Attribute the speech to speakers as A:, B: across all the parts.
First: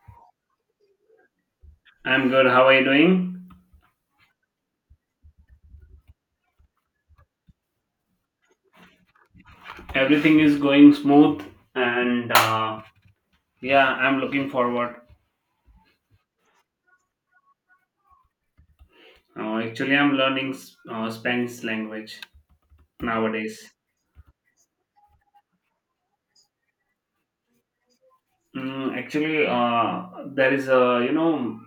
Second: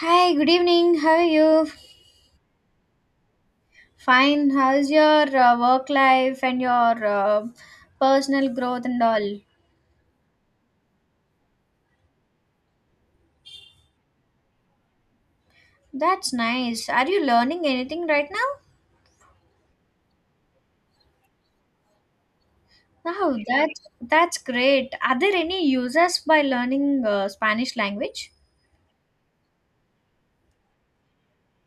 A: Hi, good evening. How are you?
B: I'm good. How are you doing?
A: Fine. How's your work life and your personal growth and all?
B: Everything is going smooth, and yeah, I'm looking forward.
A: That's nice. Are you learning anything right now?
B: Actually, I'm learning Spanish language
A: Wow,
B: nowadays.
A: that's great. Are there any users by learning Spanish language?
B: Actually, there is a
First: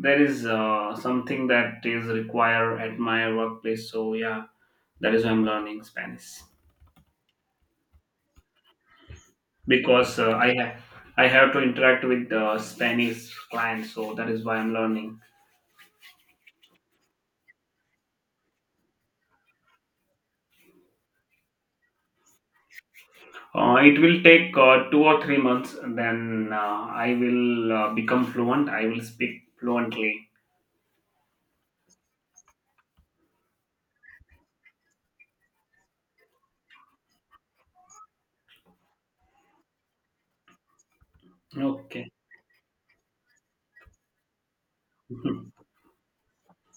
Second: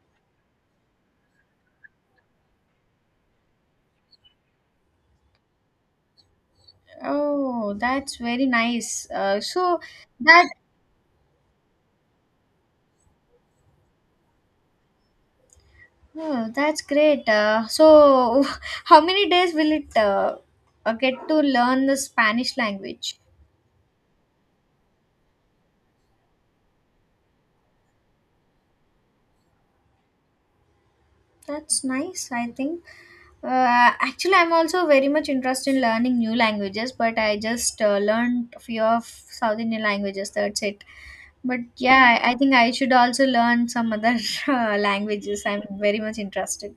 B: there is something that is required at my workplace. So yeah, that is why I'm learning Spanish
A: Oh, that's very nice. So
B: because
A: that
B: I have to interact with Spanish clients. So that is why I'm learning.
A: oh, that's great. So how many days will it get to learn the Spanish language?
B: It will take 2 or 3 months, then I will become fluent. I will speak fluently.
A: That's nice, I think. Actually, I'm also very much interested in learning new languages, but I just learned a few of South Indian languages. That's it. But
B: Okay.
A: yeah, I think I should also learn some other languages.
B: Mhm.
A: I'm very much interested.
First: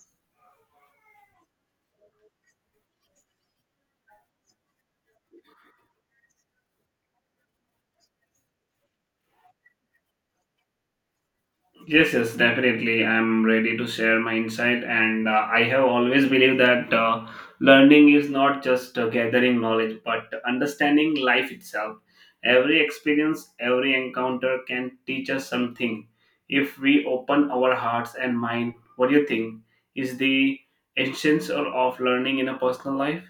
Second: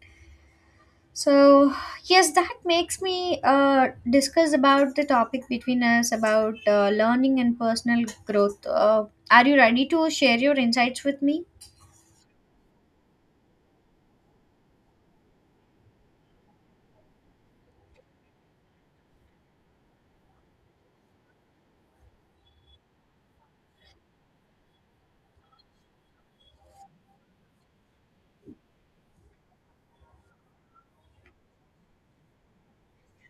A: So yes, that makes me uh, discuss about the topic between us about learning and personal growth. Are you ready to share your insights with me?
B: Yes, definitely. I'm ready to share my insight, and I have always believed that learning is not just gathering knowledge, but understanding life itself. Every experience, every encounter can teach us something if we open our hearts and mind. What do you think? Is the essence or of learning in a personal life?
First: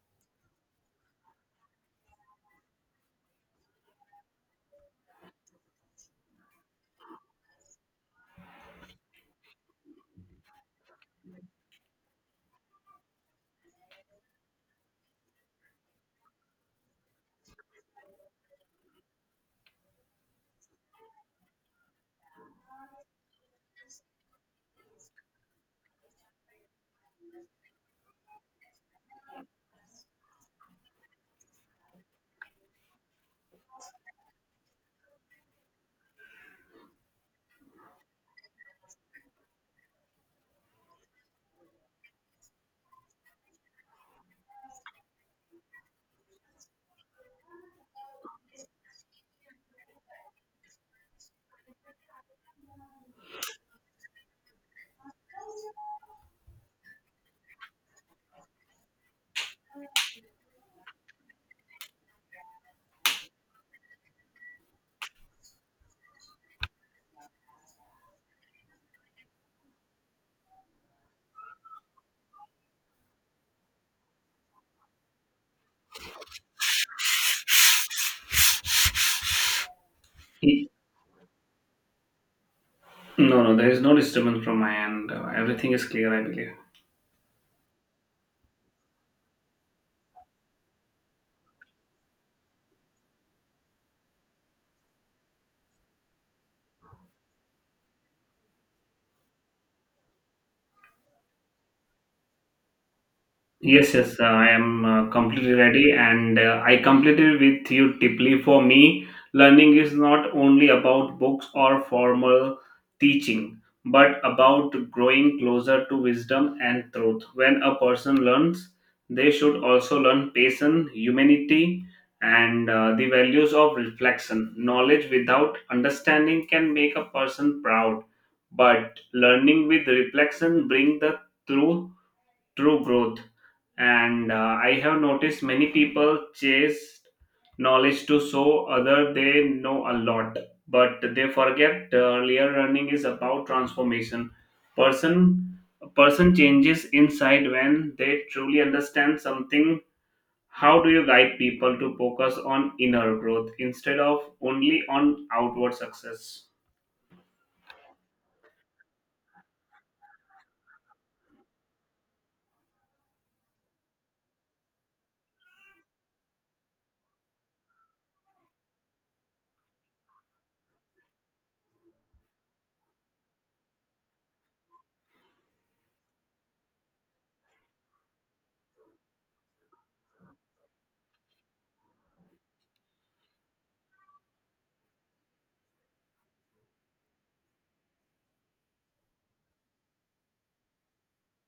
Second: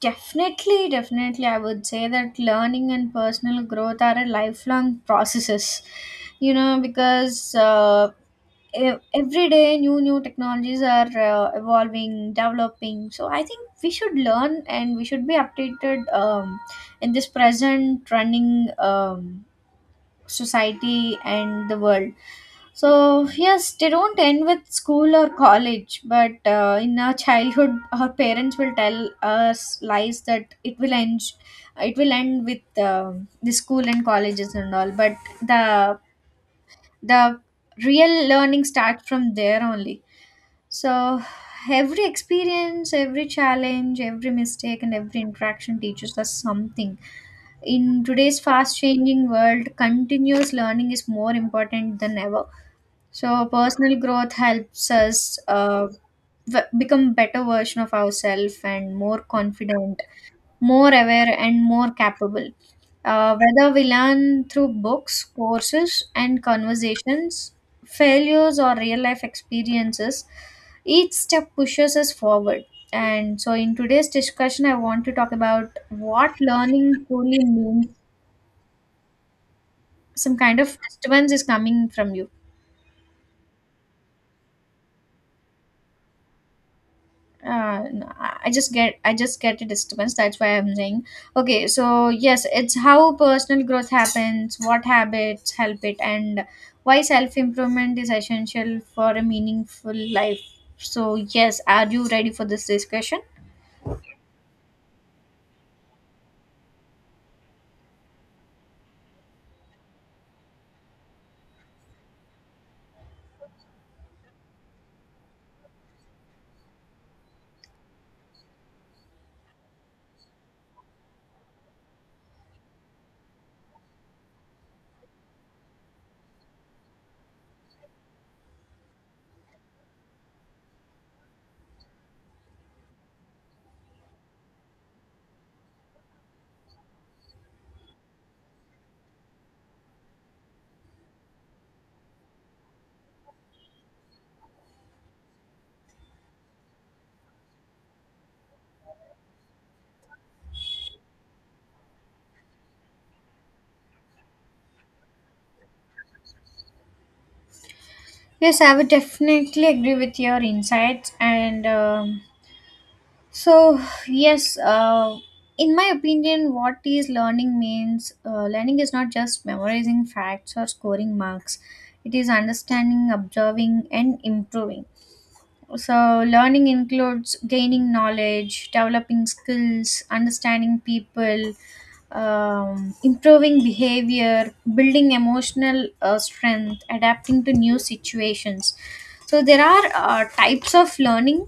A: Definitely, definitely. I would say that learning and personal growth are a lifelong processes. You know, because every day new technologies are evolving, developing. So I think we should learn and we should be updated in this present running, um, society and the world. So yes, they don't end with school or college, but in our childhood our parents will tell us lies that it will end with the school and colleges and all, but the the real learning starts from there only. So every experience, every challenge, every mistake and every interaction teaches us something. In today's fast changing world, continuous learning is more important than ever. So personal growth helps us become better version of ourselves, and more confident, more aware and more capable. Whether we learn through books, courses and conversations, failures or real life experiences, each step pushes us forward. And so in today's discussion I want to talk about what learning truly means. Some kind of disturbance is coming from you.
B: No, no, there is no disturbance from my end. Everything is clear, I believe.
A: No, I just get a disturbance, that's why I'm saying. Okay, so yes, it's how personal growth happens, what habits help it, and why self improvement is essential for a meaningful life. So yes, are you ready for this discussion?
B: Yes, I am completely ready, and I completely with you deeply. For me, learning is not only about books or formal teaching, but about growing closer to wisdom and truth. When a person learns, they should also learn patience, humanity, and the values of reflection. Knowledge without understanding can make a person proud, but learning with reflection bring the truth true growth. And I have noticed many people chase knowledge to show other they know a lot, but they forget real learning is about transformation. Person person changes inside when they truly understand something. How do you guide people to focus on inner growth instead of only on outward success?
A: Yes, I would definitely agree with your insights and, so, yes, in my opinion, what is learning means, learning is not just memorizing facts or scoring marks, it is understanding, observing, and improving. So, learning includes gaining knowledge, developing skills, understanding people, improving behavior, building emotional strength, adapting to new situations. So, there are types of learning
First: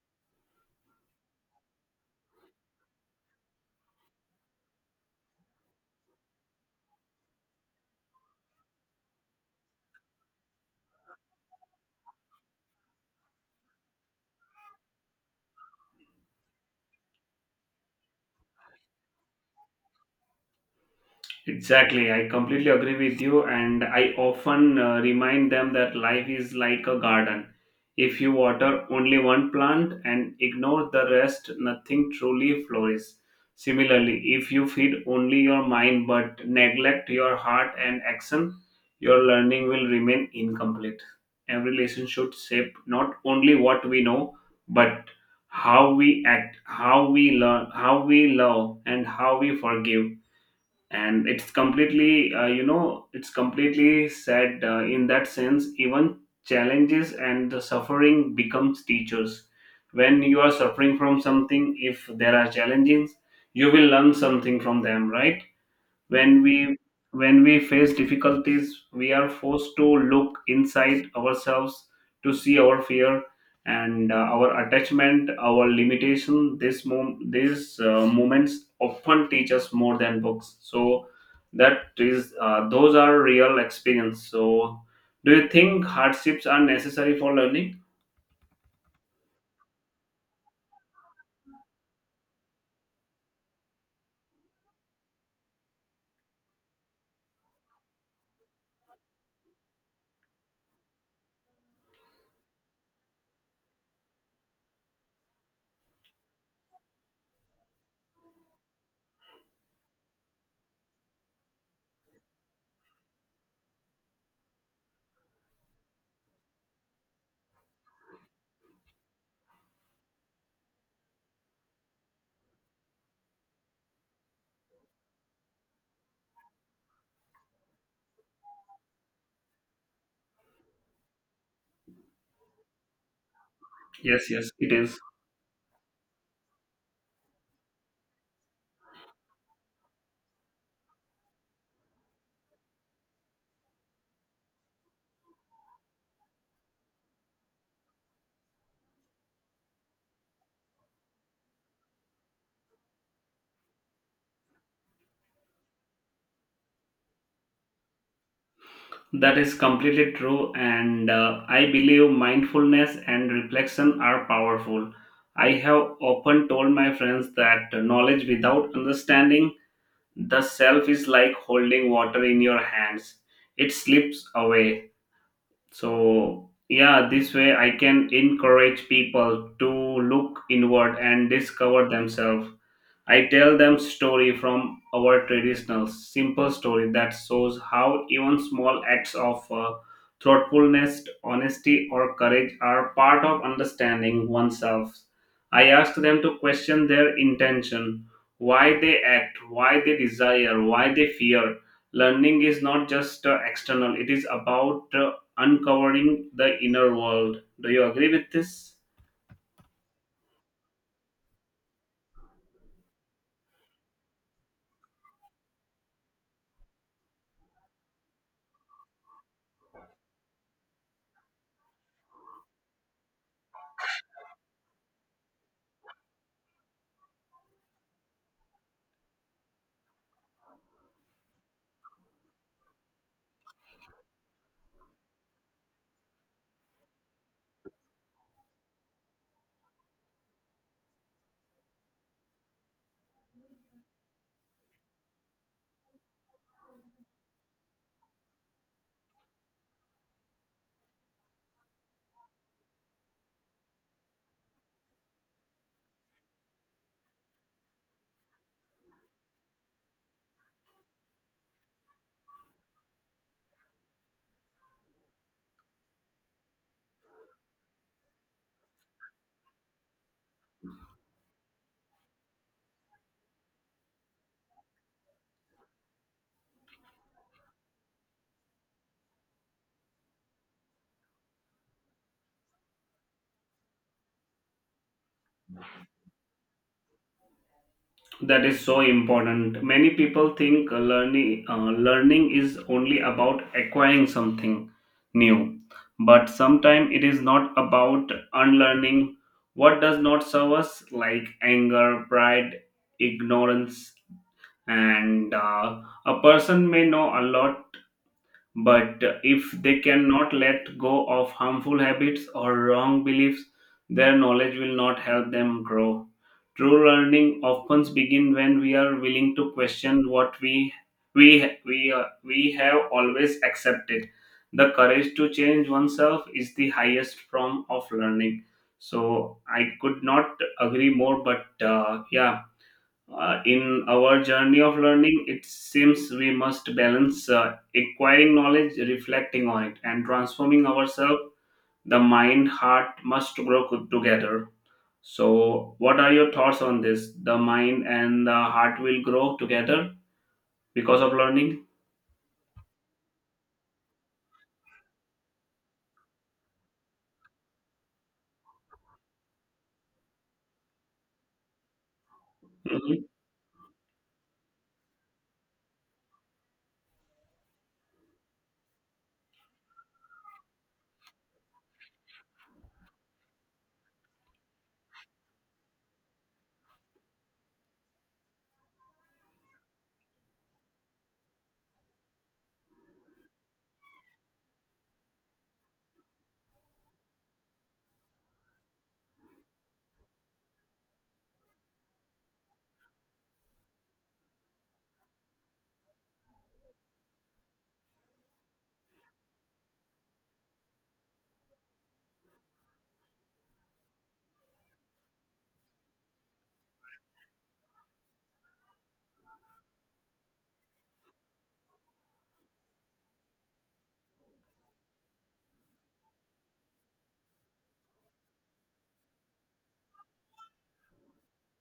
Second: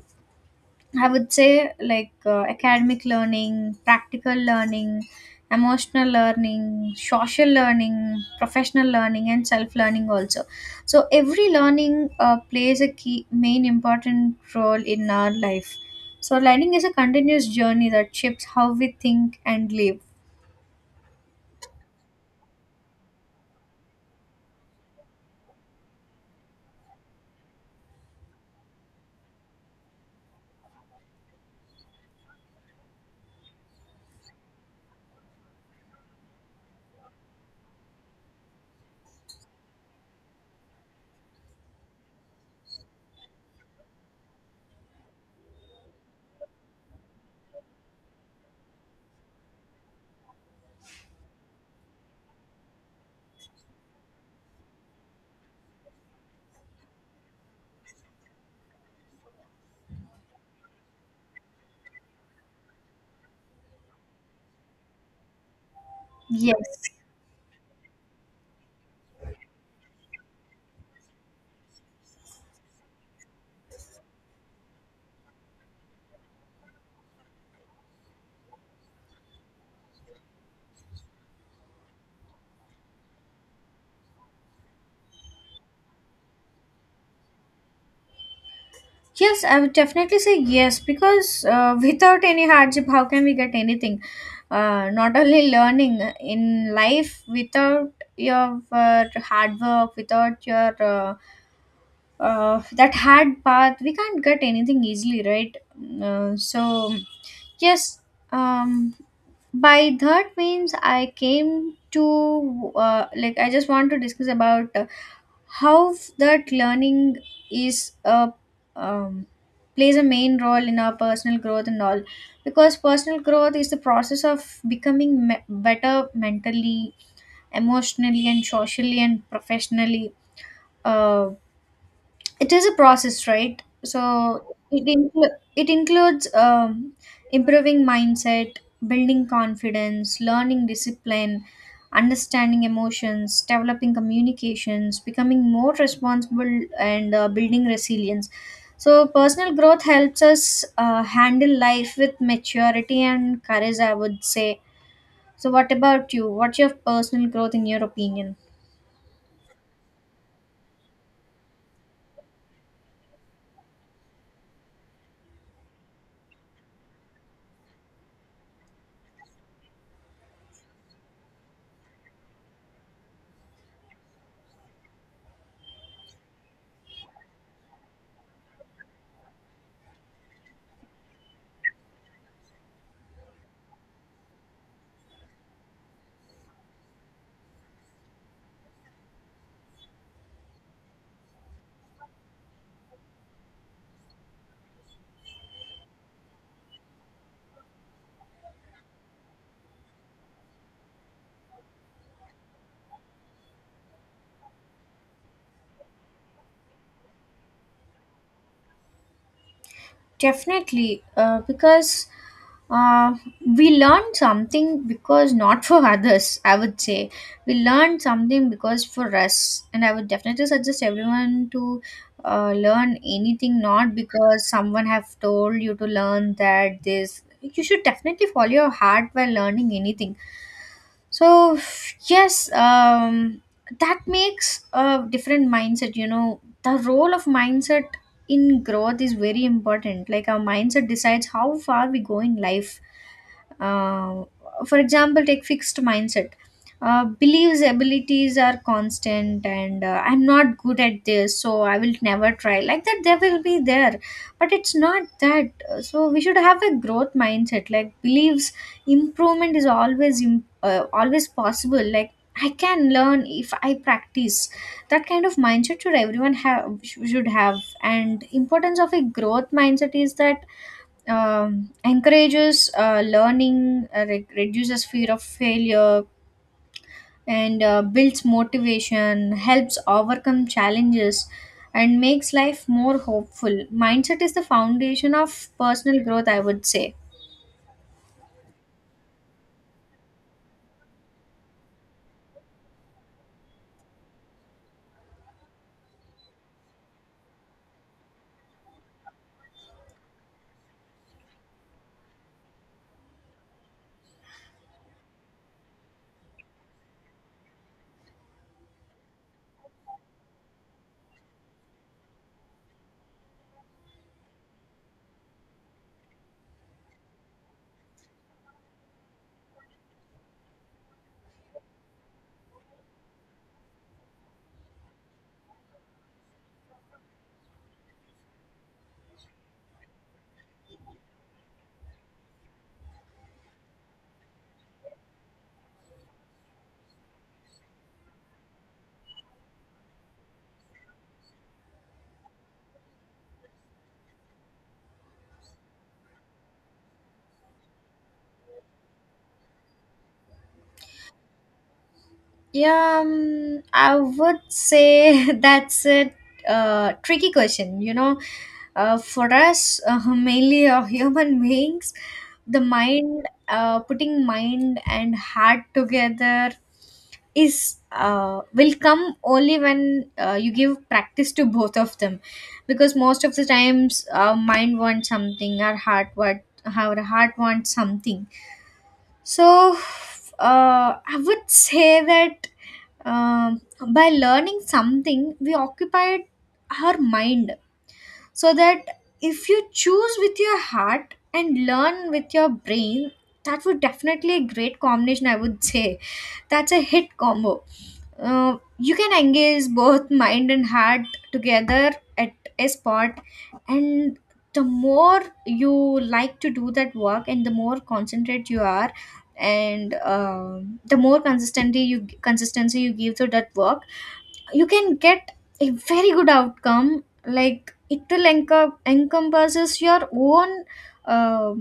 A: I would say, like academic learning, practical learning, emotional learning, social learning, professional learning, and self learning also. So every learning plays a key main important role in our life. So learning is a continuous journey that shapes how we think and live.
B: Exactly, I completely agree with you, and I often remind them that life is like a garden. If you water only one plant and ignore the rest, nothing truly flourishes. Similarly, if you feed only your mind but neglect your heart and action, your learning will remain incomplete. Every lesson should shape not only what we know, but how we act, how we learn, how we love, and how we forgive. And it's completely it's completely said in that sense. Even challenges and the suffering becomes teachers. When you are suffering from something, if there are challenges, you will learn something from them, right? when we
A: Yes.
B: when we face difficulties, we are forced to look inside ourselves, to see our fear and our attachment, our limitation. These moments often teach us more than books. So that is those are real experience. So do you think hardships are necessary for learning?
A: Yes, I would definitely say yes, because without any hardship, how can we get anything? Not only learning in life, without your hard work, without your that hard path, we can't get anything easily, right? So yes, um, by that means I came to like I just want to discuss about how that learning is a um, plays a main role in our personal growth and all, because personal growth is the process of better mentally, emotionally, and socially and professionally. uh it is a process, right? So
B: Yes, yes, it is.
A: it includes, improving mindset, building confidence, learning discipline, understanding emotions, developing communications, becoming more responsible, and building resilience. So personal growth helps us handle life with maturity and courage, I would say. So what about you? What's your personal growth in your opinion?
B: That is completely true, and I believe mindfulness and reflection are powerful. I have often told my friends that knowledge without understanding the self is like holding water in your hands, it slips away. So, yeah, this way I can encourage people to look inward and discover themselves. I tell them story from our traditional simple story that shows how even small acts of thoughtfulness, honesty, or courage are part of understanding oneself. I ask them to question their intention, why they act, why they desire, why they fear. Learning is not just external; it is about uncovering the inner world. Do you agree with this?
A: Definitely, because uh, we learn something because not for others, I would say. We learn something because for us. And I would definitely suggest everyone to learn anything, not because someone have told you to learn that, this. You should definitely follow your heart while learning anything. So yes, that makes a different mindset, you know, the role of mindset in growth is very important, like our mindset decides how far we go in life. uh, for example, take fixed mindset. Believes abilities are constant and I'm not good at this, so I will never try. Like that, they will be there, but it's not that. So we should have a growth mindset. Like believes improvement is always possible. Like I can learn if I practice. That kind of mindset should everyone have should have. And importance of a growth mindset is that, encourages learning, reduces fear of failure, and builds motivation, helps overcome challenges, and makes life more hopeful. Mindset is the foundation of personal growth, I would say.
B: That is so important. Many people think learning is only about acquiring something new, but sometimes it is not about unlearning what does not serve us, like anger, pride, ignorance, and a person may know a lot, but if they cannot let go of harmful habits or wrong beliefs, their knowledge will not help them grow. True learning often begins when we are willing to question what we have always accepted. The courage to change oneself is the highest form of learning. So I could not agree more. But yeah, in our journey of learning, it seems we must balance acquiring knowledge, reflecting on it, and transforming ourselves. The mind, heart must grow together. So, what are your thoughts on this? The mind and the heart will grow together because of learning.
A: Yeah, I would say that's a tricky question. You know, for us, mainly human beings, the
B: Mhm.
A: mind, putting mind and heart together is will come only when you give practice to both of them, because most of the times our mind wants something, our heart wants something. So, I would say that, um, by learning something we occupied our mind, so that if you choose with your heart and learn with your brain, that would definitely a great combination, I would say. That's a hit combo. You can engage both mind and heart together at a spot, and the more you like to do that work and the more concentrate you are, and the more consistency you give to that work, you can get a very good outcome. Like it will encompasses your own uh,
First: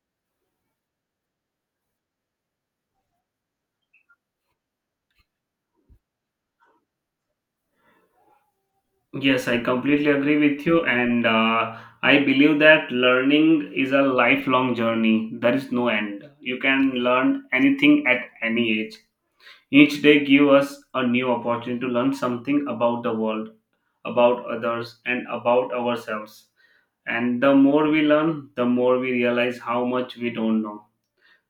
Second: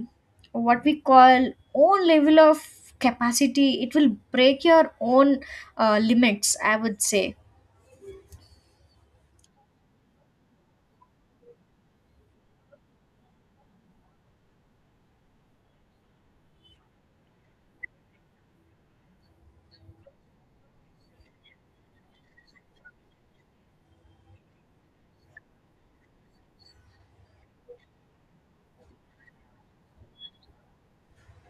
A: what we call own level of capacity. It will break your own limits, I would say.
B: Yes, I completely agree with you, and I believe that learning is a lifelong journey. There is no end. You can learn anything at any age. Each day gives us a new opportunity to learn something about the world, about others, and about ourselves. And the more we learn, the more we realize how much we don't know.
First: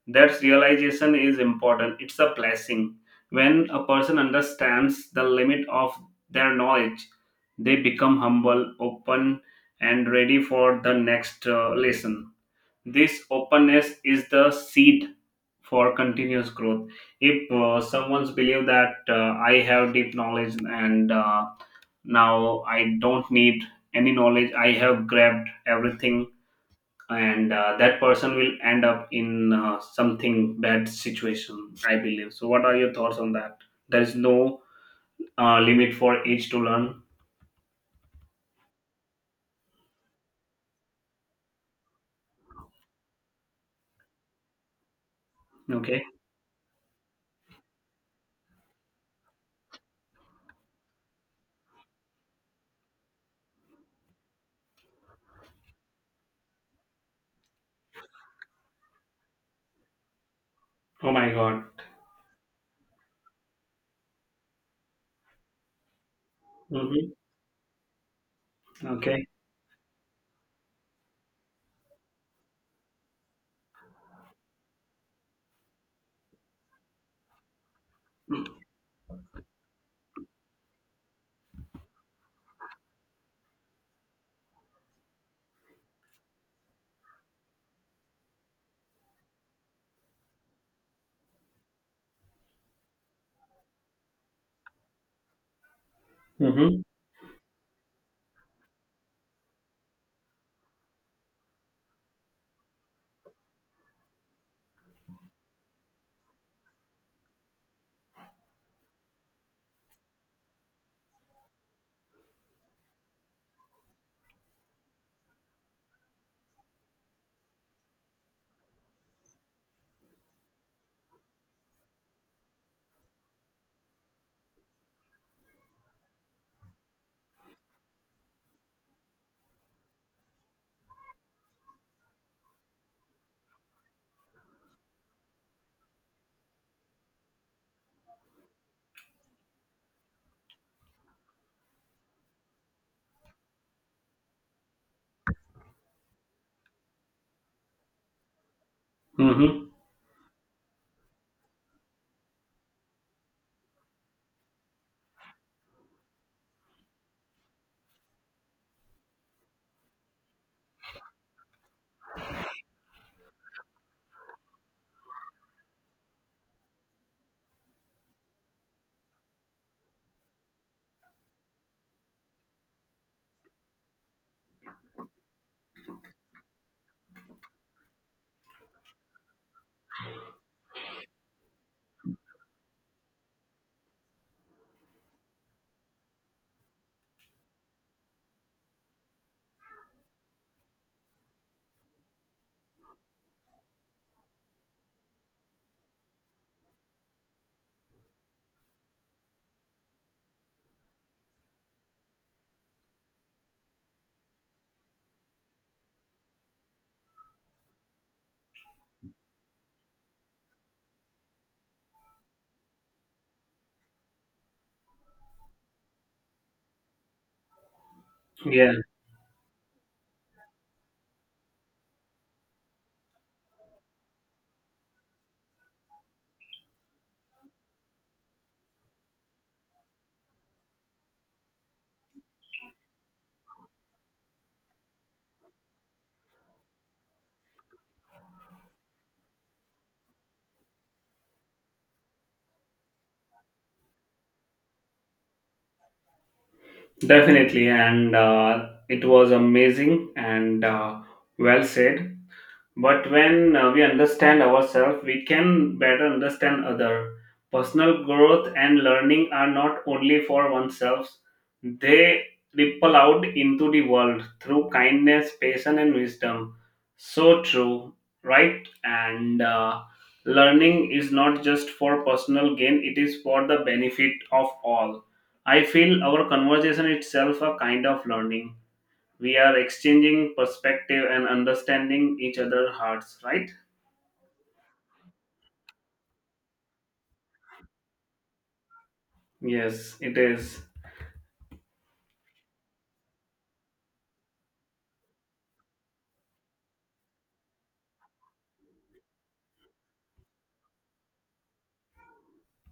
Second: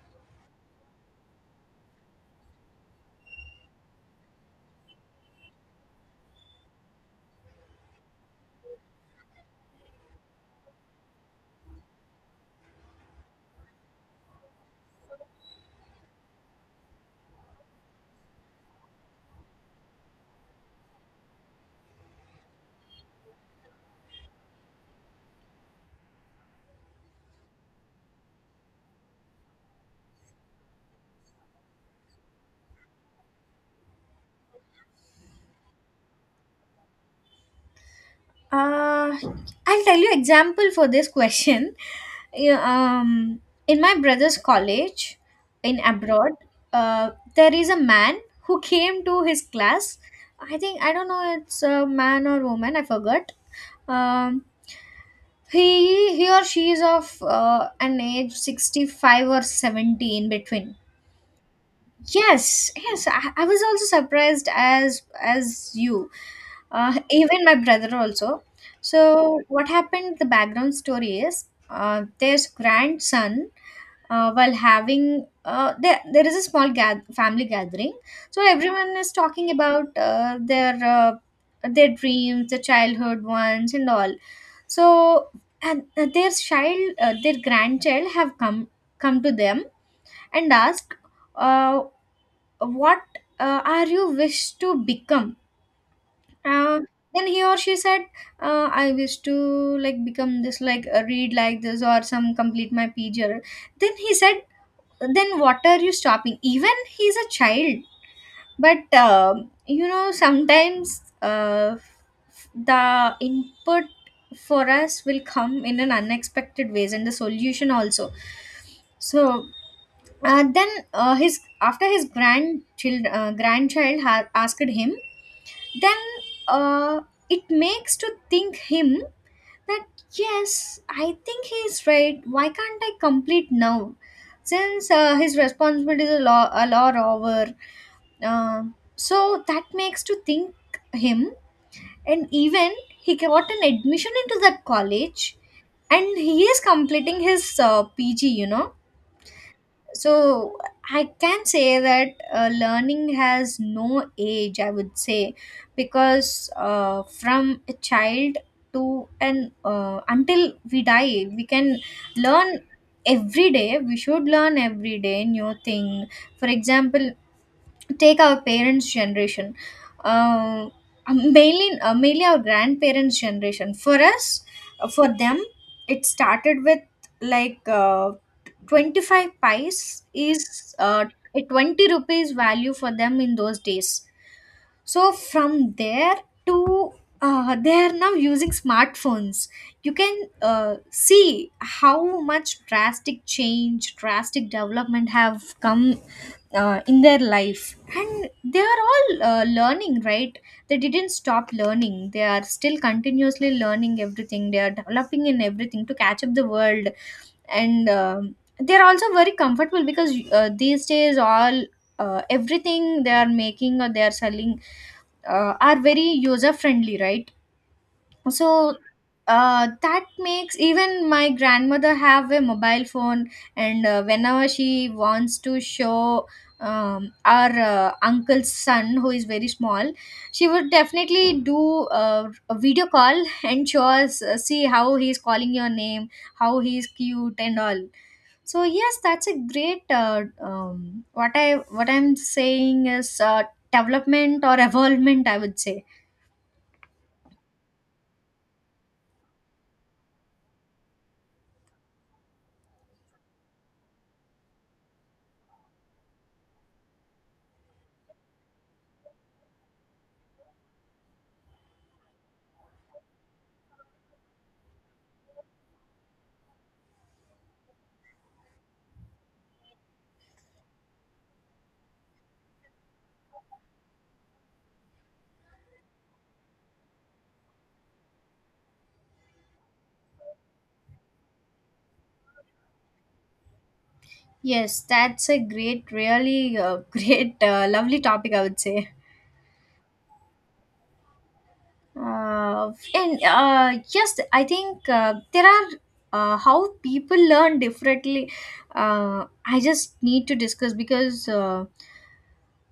B: That realization is important. It's a blessing. When a person understands the limit of their knowledge, they become humble, open, and ready for the next lesson. This openness is the seed for continuous growth. If someone's believe that I have deep knowledge and now I don't need any knowledge, I have grabbed everything, and that person will end up in something bad situation. I believe. So, what are your thoughts on that? There is no limit for age to learn.
A: Uh, I'll tell you example for this question. Yeah. In my brother's college in
B: Okay.
A: abroad, uh, there is a man who came to his class. I think I don't know it's a man or woman. I forgot. Um, he or she is of an age 65 or 70 in between.
B: Oh my God.
A: Yes, yes, I was also surprised as you,
B: Mm-hmm.
A: even my brother also.
B: Okay.
A: So what happened? The background story is their grandson, while having there is a family gathering. So everyone is talking about their dreams, the childhood ones, and all. So, and their child, their grandchild have come to them and asked, uh, "What are you wish to become?" Uh,
B: Mm-hmm.
A: then he or she said, "I wish to like become this, like read like this or some complete my PGR." Then he said, "Then what are you stopping?" Even he's a child, but, you know sometimes, uh, the input for us will come in an unexpected ways, and the solution also. So then his after his grandchild grandchild ha- asked him, then, uh, it makes to think him that yes I think he is right, why can't I complete now, since his responsibilities are a lot over. uh, so that makes to think him, and even he got an admission into that college, and he is completing his PG, you know.
B: Mm-hmm.
A: So I can say that, learning has no age, I would say. Because from a child to an until we die, we can learn every day. We should learn every day new thing. For example, take our parents generation. uh, Mainly our grandparents generation, for us, for them it started with like, 25 pies is a 20 rupees value for them in those days. So from there to, they are now using smartphones. You can see how much drastic change, drastic development have come in their life, and they are all learning, right? They didn't stop learning. They are still continuously learning everything. They are developing in everything to catch up the world. And, they're also very comfortable because these days all everything they are making or they are selling are very user friendly, right?
B: Yeah.
A: So, that makes even my grandmother have a mobile phone, and whenever she wants to show, our uncle's son who is very small, she would definitely do a video call and show us, see how he's calling your name, how he's cute and all. So yes, that's a great. What I'm saying is, development or evolvement, I would say.
B: Definitely, and it was amazing and well said. But when we understand ourselves, we can better understand other. Personal growth and learning are not only for oneself, they ripple out into the world through kindness, patience, and wisdom. So true, right? And learning is not just for personal gain, it is for the benefit of all. I feel our conversation itself a kind of learning. We are exchanging perspective and understanding each other hearts, right?
A: Yes, that's a great, really great, lovely topic, I would say.
B: Yes, it is.
A: And yes, I think there are, how people learn differently. I just need to discuss because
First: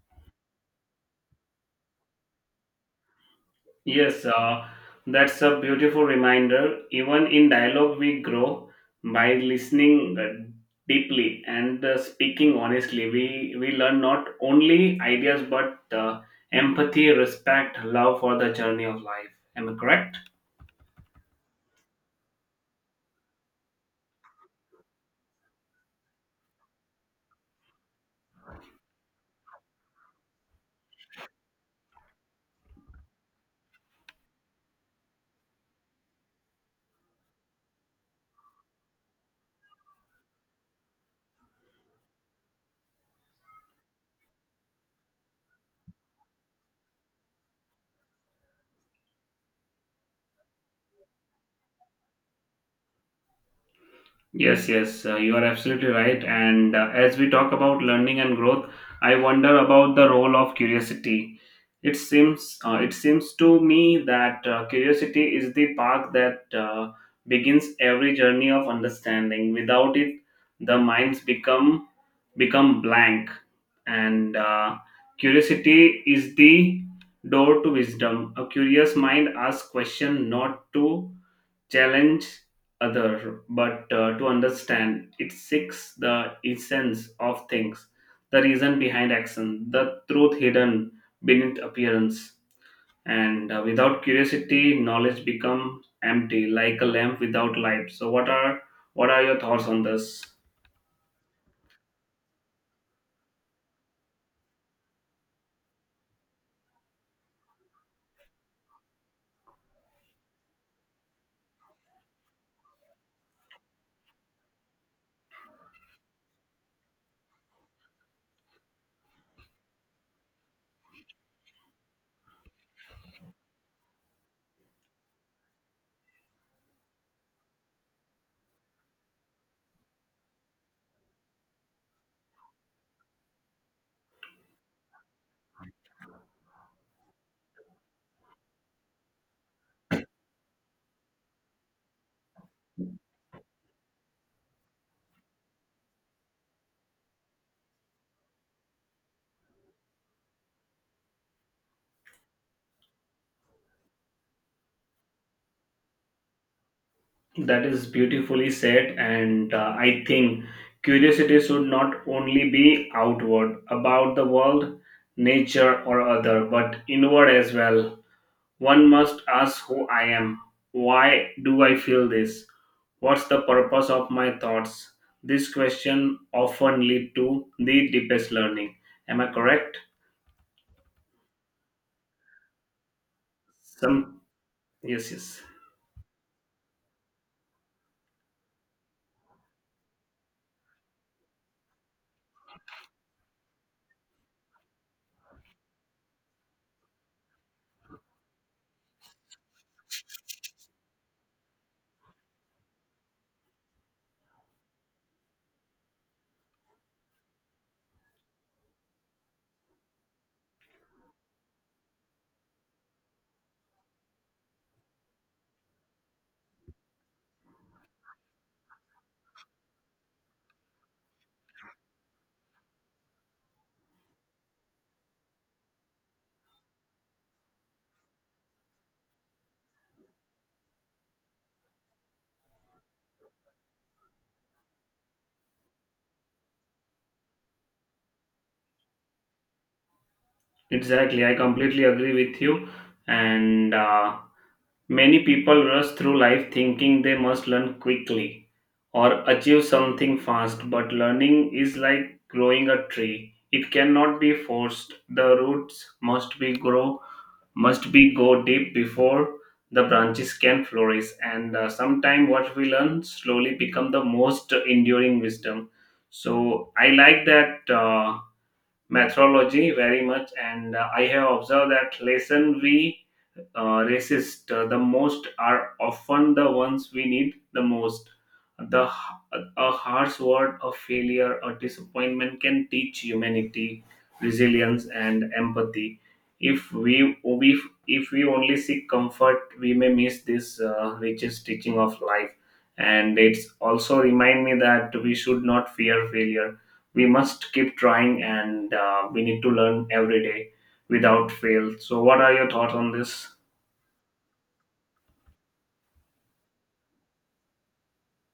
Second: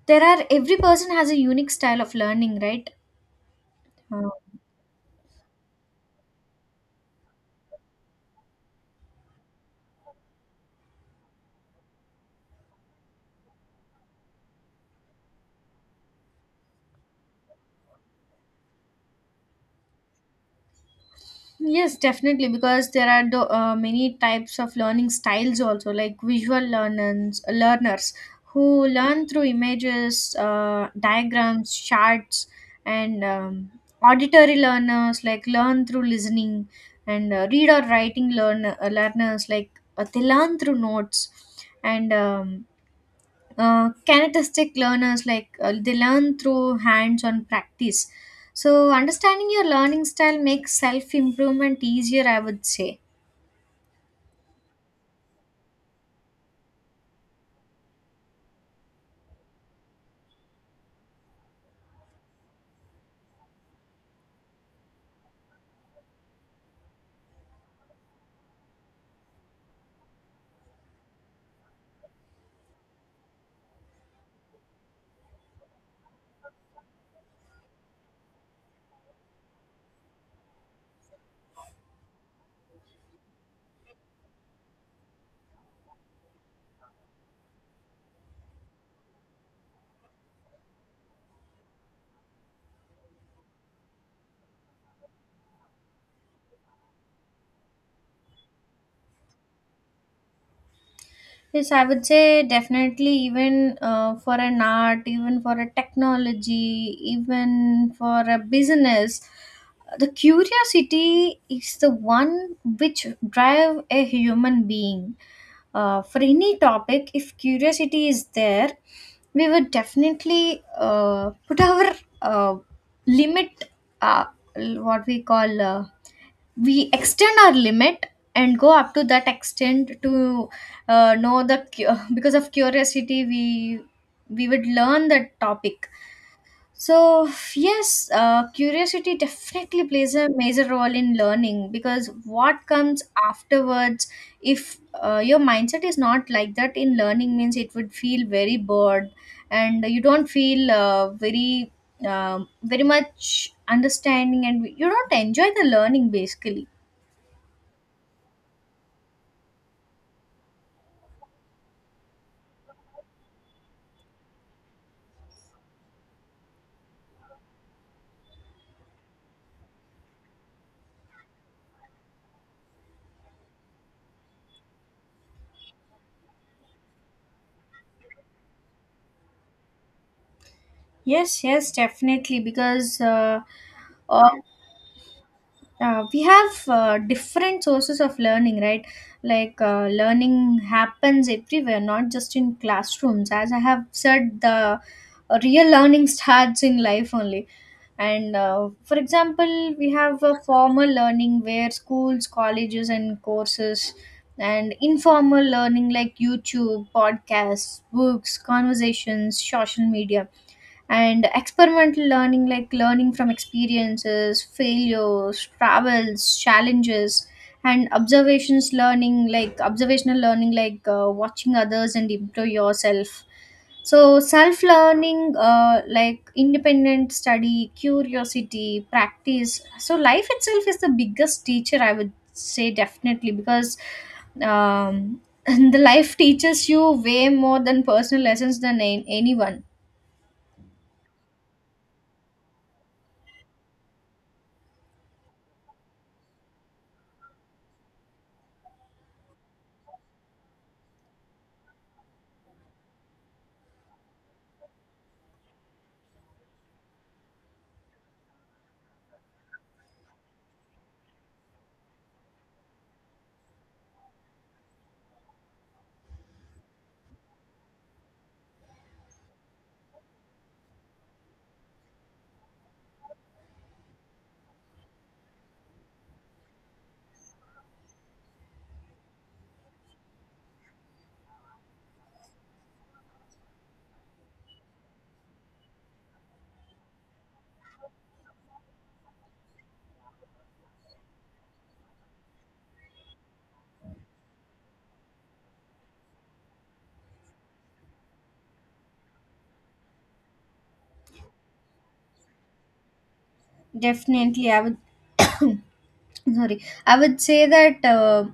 A: there are every person has a unique style of learning, right?
B: yes
A: Uh,
B: uh, that's a beautiful reminder. Even in dialogue, we grow by listening deeply and speaking honestly. We learn not only ideas but empathy, respect, love for the journey of life. Am I correct?
A: Yes, definitely, because there are many types of learning styles also, like visual learners, learners who learn through images, diagrams, charts, and auditory learners like learn through listening, and read or writing learners like they learn through notes, and kinesthetic learners like they learn through hands-on practice. So understanding your learning style makes self-improvement easier, I would say.
B: Yes, yes, you are absolutely right. And as we talk about learning and growth, I wonder about the role of curiosity. It seems to me that curiosity is the path that begins every journey of understanding. Without it, the minds become become blank, and curiosity is the door to wisdom. A curious mind asks question not to challenge other but to understand. It seeks the essence of things, the reason behind action, the truth hidden beneath appearance. And without curiosity knowledge becomes empty like a lamp without light. So what are your thoughts on this?
A: Yes, I would say definitely, even for an art, even for a technology, even for a business, the curiosity is the one which drive a human being. For any topic, if curiosity is there, we would definitely put our uh, limit, uh, l- what we call, uh, we extend our limit and go up to that extent to because of curiosity we would learn that topic. So, yes, curiosity definitely plays a major role in learning, because what comes afterwards, if your mindset is not like that in learning, means it would feel very bored and you don't feel very much understanding and you don't enjoy the learning basically.
B: That is beautifully said, and I think curiosity should not only be outward about the world, nature, or other, but inward as well. One must ask who I am. Why do I feel this? What's the purpose of my thoughts? This question often lead to the deepest learning. Am I correct?
A: Yes, yes, definitely because.
B: Some
A: Uh,
B: yes, yes,
A: we have different sources of learning, right? Like learning happens everywhere, not just in classrooms. As I have said, the real learning starts in life only. And for example, we have a formal learning where schools, colleges and courses, and informal learning like YouTube, podcasts, books, conversations, social media, and experimental learning like learning from experiences, failures, travels, challenges, and observations learning like observational learning, like watching others and improve yourself. So self learning, like independent study, curiosity, practice. So life itself is the biggest teacher, I would say, definitely, because um, the life teaches you way more than personal lessons than anyone.
B: exactly. I completely agree with you. And many people rush through life thinking they must learn quickly or achieve something fast. But learning is like growing a tree. It cannot be forced. The roots must be go deep before the branches can flourish. And sometime what we learn slowly become the most enduring wisdom. So I like that methodology very much, and I have observed that lesson we resist the most are often the ones we need the most. The a harsh word of failure or disappointment can teach humanity, resilience, and empathy. If we if, if we only seek comfort, we may miss this richest teaching of life. And it's also remind me that we should not fear failure. We must keep trying, and we need to learn every day without fail. So, what are your thoughts on this?
A: Definitely, I would sorry, I would say that uh,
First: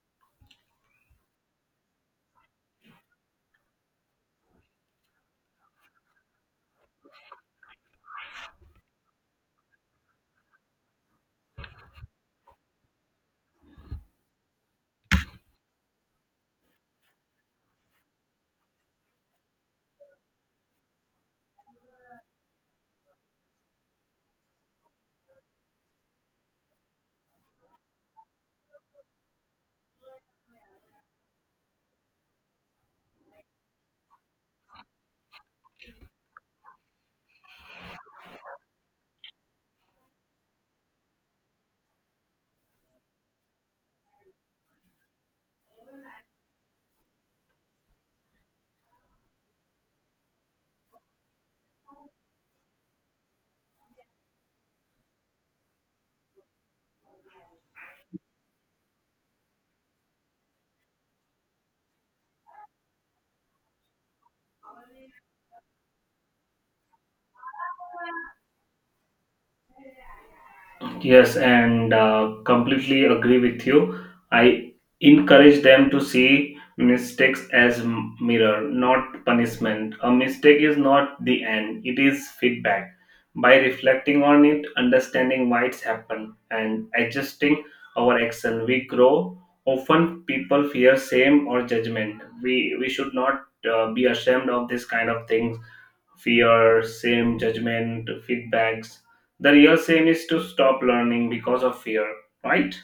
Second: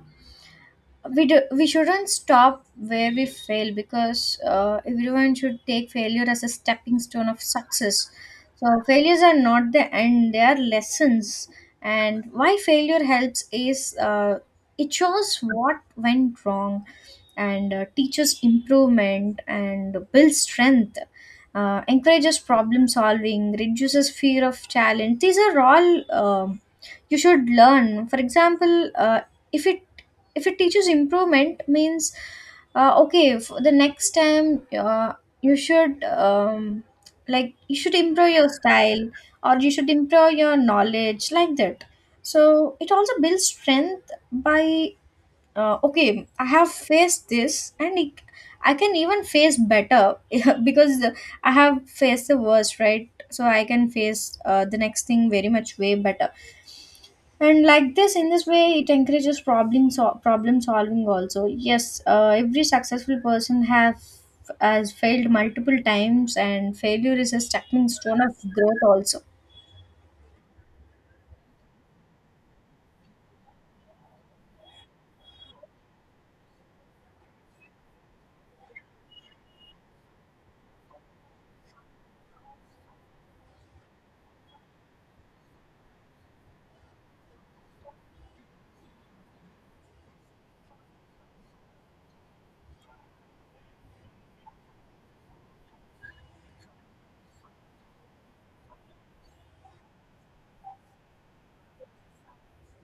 A: we do, we shouldn't stop where we fail, because everyone should take failure as a stepping stone of success. So failures are not the end, they are lessons. And why failure helps is, it shows what went wrong, and teaches improvement and builds strength, encourages problem solving, reduces fear of challenge. These are all, you should learn. For example, if it, if it teaches improvement means, okay, for the next time, you should, like you should improve your style or you should improve your knowledge, like that. So it also builds strength by, okay, I have faced this, and it, I can even face better because I have faced the worst, right? So I can face the next thing very much way better. And like this, in this way, it encourages problem solving also. Yes, every successful person have has failed multiple times, and failure is a stepping stone of growth also.
B: Yes, and completely agree with you. I encourage them to see mistakes as mirror, not punishment. A mistake is not the end; it is feedback. By reflecting on it, understanding why it's happened, and adjusting our action, we grow. Often, people fear shame or judgment. We should not be ashamed of this kind of things: fear, shame, judgment, feedbacks. The real shame is to stop learning because of fear, right?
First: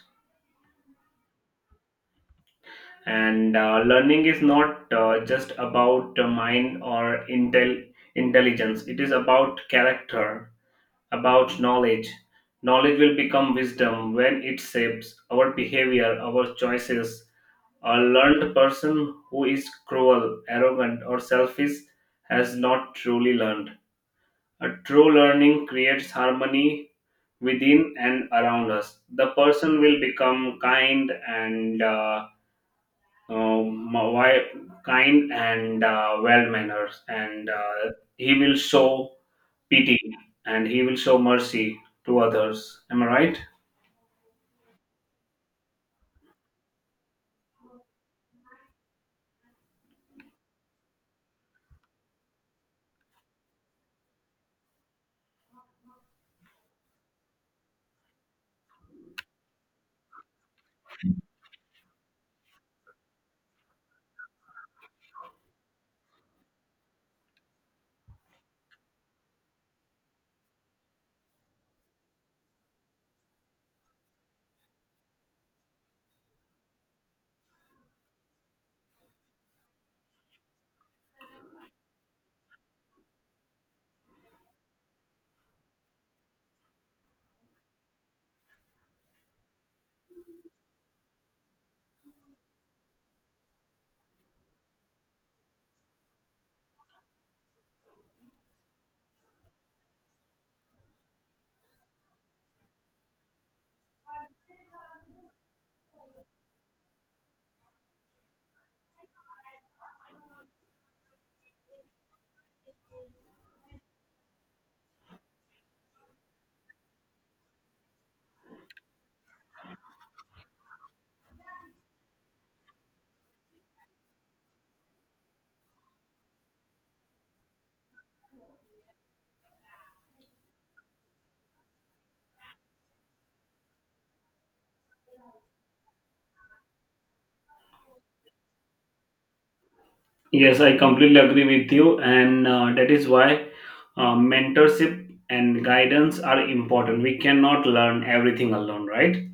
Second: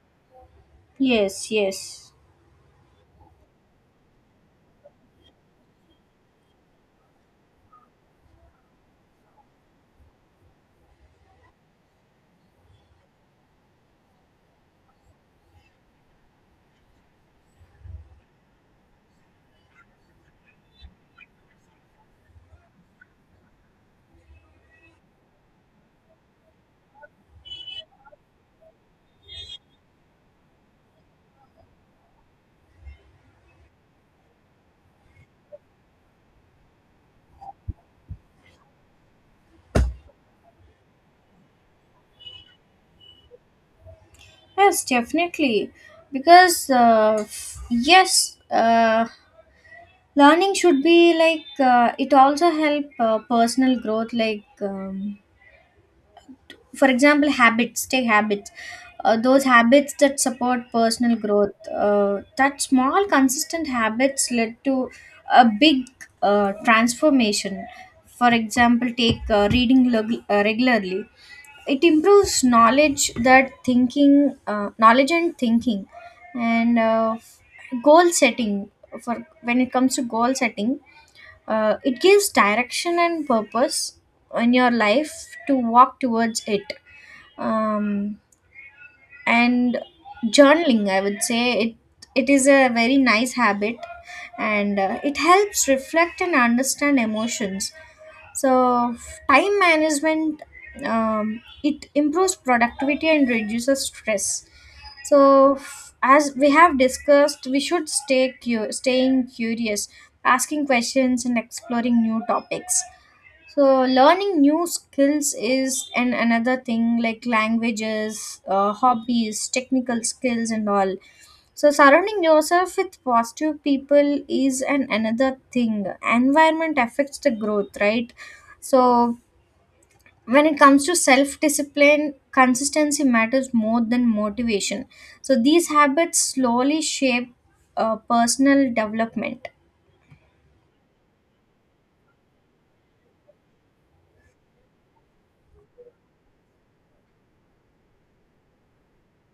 A: Yes, yes,
B: And learning is not just about the mind or intelligence. It is about character, about knowledge. Knowledge will become wisdom when it shapes our behavior, our choices. A learned person who is cruel, arrogant, or selfish has not truly learned. A true learning creates harmony within and around us. The person will become kind and um, wi- kind and well mannered, and he will show pity and he will show mercy to others. Am I right?
A: yes, definitely. Because learning should be like, it also help personal growth, like, for example, habits. Those habits that support personal growth, that small consistent habits led to a big transformation. For example, take reading regularly, it improves knowledge, that thinking knowledge and thinking. And goal setting, for when it comes to goal setting, it gives direction and purpose in your life to walk towards it. um, and journaling, I would say, it is a very nice habit, and it helps reflect and understand emotions. So time management, it improves productivity and reduces stress. So, as we have discussed, we should staying curious, asking questions and exploring new topics. So learning new skills is an another thing, like languages, hobbies, technical skills, and all. So surrounding yourself with positive people is an another thing. Environment affects the growth, right? So when it comes to self discipline, consistency matters more than motivation. So these habits slowly shape personal development.
B: Yes, I completely agree with you, and that is why mentorship and guidance are important. We cannot learn everything alone, right?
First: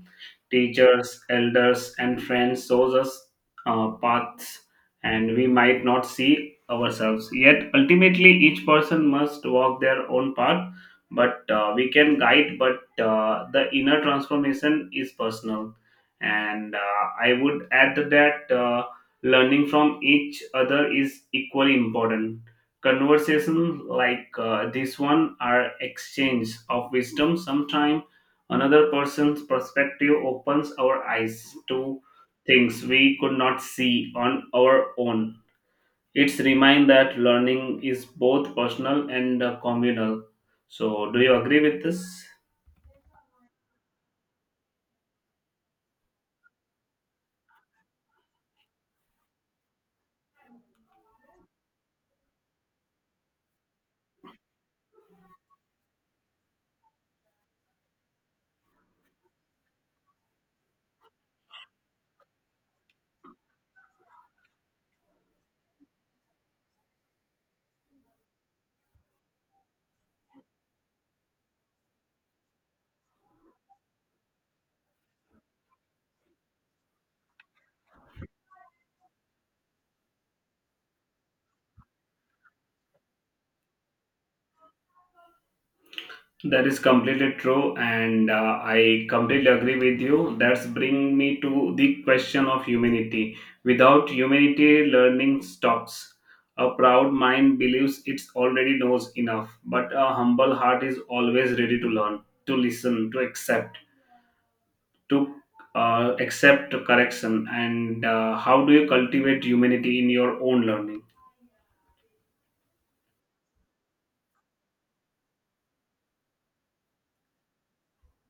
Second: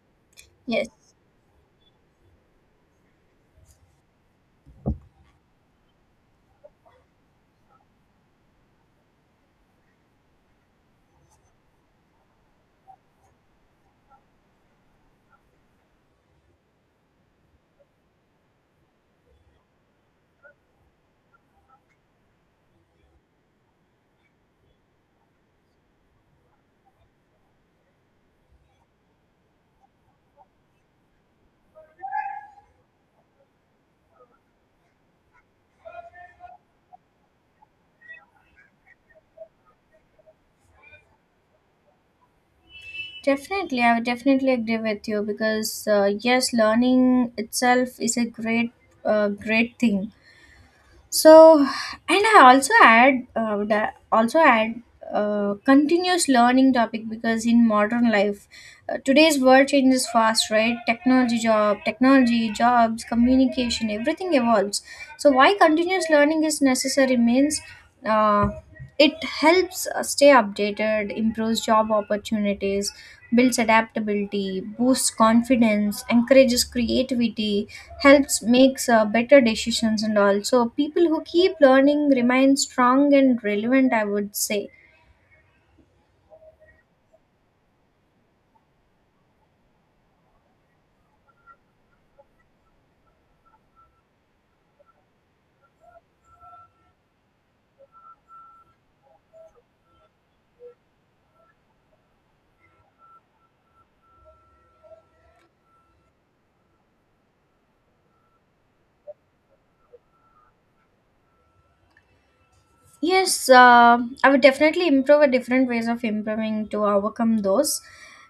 A: Yes.
B: Teachers, elders, and friends shows us paths, and we might not see ourselves. Yet ultimately, each person must walk their own path. But we can guide, but the inner transformation is personal. And I would add to that learning from each other is equally important. Conversations like this one are exchange of wisdom. Sometimes another person's perspective opens our eyes to things we could not see on our own. It's remind that learning is both personal and communal. So, do you agree with this?
A: Definitely, I would definitely agree with you, because yes, learning itself is a great, great thing. So, and I also add, also add continuous learning topic, because in modern life, today's world changes fast, right? Technology, jobs, communication, everything evolves. So why continuous learning is necessary means, uh, it helps stay updated, improves job opportunities, builds adaptability, boosts confidence, encourages creativity, helps makes better decisions and all. So people who keep learning remain strong and relevant, I would say.
B: That is completely true, and I completely agree with you. That's bring me to the question of humanity. Without humanity, learning stops. A proud mind believes it already knows enough, but a humble heart is always ready to learn, to listen, to accept correction. And how do you cultivate humanity in your own learning?
A: Yes, I would definitely improve a different ways of improving to overcome those.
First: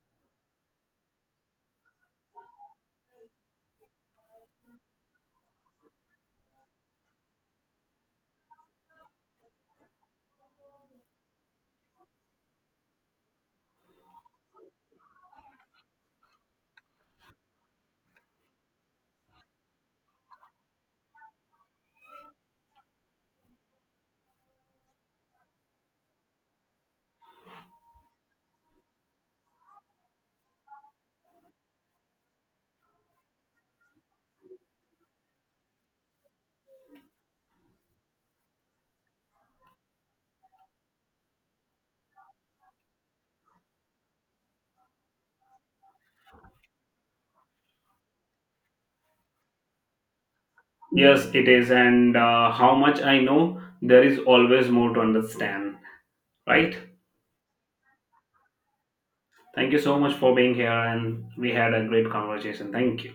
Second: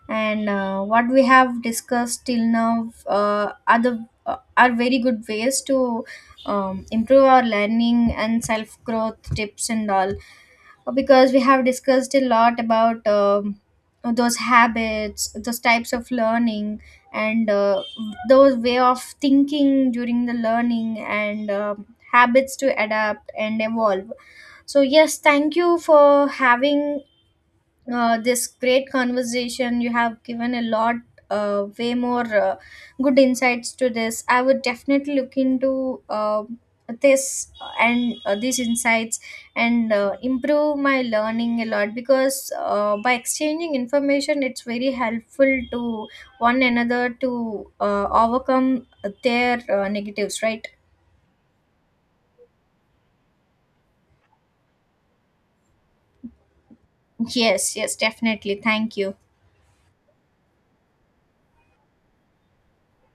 A: And what we have discussed till now, are very good ways to improve our learning and self growth tips and all, because we have discussed a lot about, those habits, those types of learning, and those way of thinking during the learning, and um, habits to adapt and evolve. So yes, thank you for having this great conversation. You have given a lot, way more good insights to this. I would definitely look into this, and these insights, and improve my learning a lot, because by exchanging information, it's very helpful to one another to overcome their negatives, right?
B: Yes, it is, and how much I know, there is always more to understand, right?
A: Yes, yes, definitely. Thank you.
B: Thank you so much for being here, and we had a great conversation. Thank you.